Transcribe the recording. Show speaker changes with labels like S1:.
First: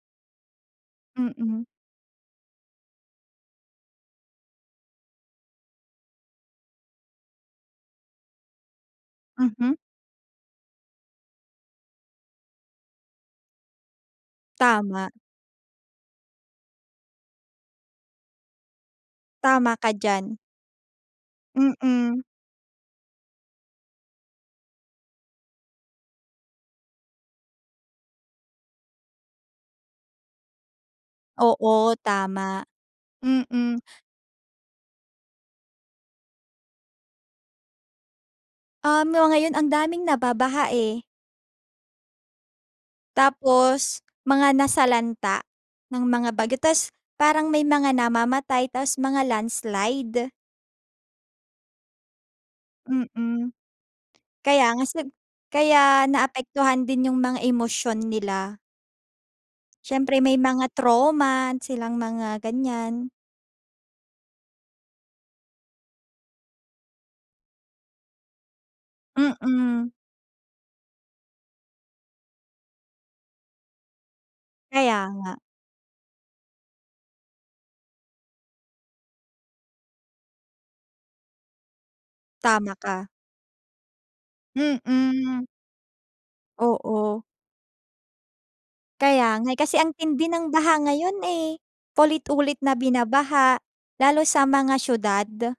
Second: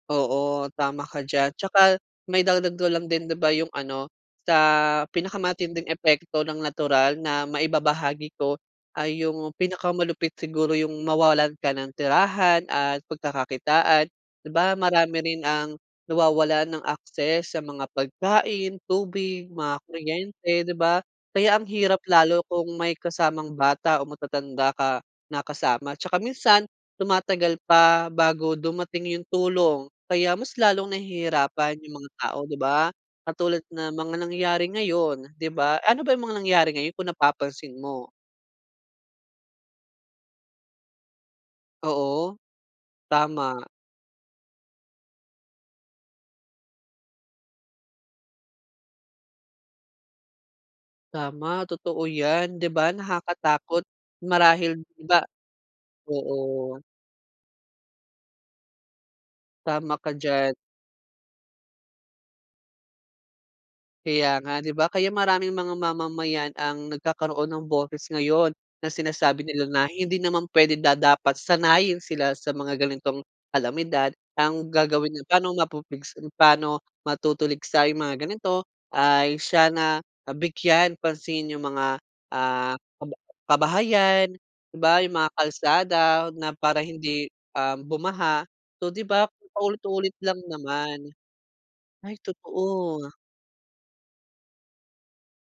S1: Oo, tama ka diyan
S2: Mm.
S1: tsaka maidagdag ko lang din, di ba yung ano, sa pinakamatinding epekto ng natural na maibabahagi ko ay yung
S2: Mhm.
S1: pinakamalupit siguro yung mawalan ka ng tirahan at pagkakakitaan. Di ba
S2: Tama.
S1: marami rin ang nawawalan ng access sa mga pagkain, tubig,
S2: Tama
S1: mga
S2: ka diyan.
S1: kuryente, di ba? Kaya ang hirap
S2: Mm.
S1: lalo kung may kasamang bata o matatanda ka na kasama at tsaka minsan tumatagal pa bago dumating yung tulong, kaya mas lalong nahihirapan
S2: Oo,
S1: yung mga tao, di
S2: tama.
S1: ba? Katulad
S2: Mm.
S1: na mga nangyari ngayon, di ba? Ano ba yung mga nangyari ngayon kung napapansin mo?
S2: Um, 'no ngayon ang daming nababaha, eh.
S1: Oo. Tama.
S2: Tapos mga nasalanta ng mga bagyo, tas parang may mga namamatay, tapos mga landslide.
S1: Tama, totoo yan. Di ba
S2: Mm.
S1: nakakatakot?
S2: Kaya
S1: Marahil
S2: nga
S1: di
S2: sig
S1: ba
S2: kaya
S1: oo.
S2: naapektuhan din yung mga emosyon nila.
S1: Tama ka
S2: Siyempre may
S1: diyan.
S2: mga trauma na silang mga ganyan.
S1: Kaya nga, di ba? Kaya maraming mga mamamayan ang nagkakaroon ng boses ngayon na sinasabi nila na
S2: Mm.
S1: hindi naman pwede, da dapat sanayin sila sa mga ganitong kalamidad. Ang
S2: Kaya
S1: gagawin ay
S2: nga.
S1: pa'no mapupuligsa paano matutuligsa yung mga ganito, ay siya na nabigyan pansin yung mga, ah,
S2: Tama ka.
S1: kaba kabahayan. Di ba yung mga
S2: Mm.
S1: kalsada na para
S2: Oo.
S1: hindi, um, bumaha. So, di ba
S2: Kaya nga, eh. Kasi ang
S1: paulit-ulit
S2: tindi
S1: lang
S2: ng baha
S1: naman.
S2: ngayon, eh.
S1: Ay
S2: Puulit-ulit na
S1: totoo.
S2: binabaha lalo sa mga siyudad.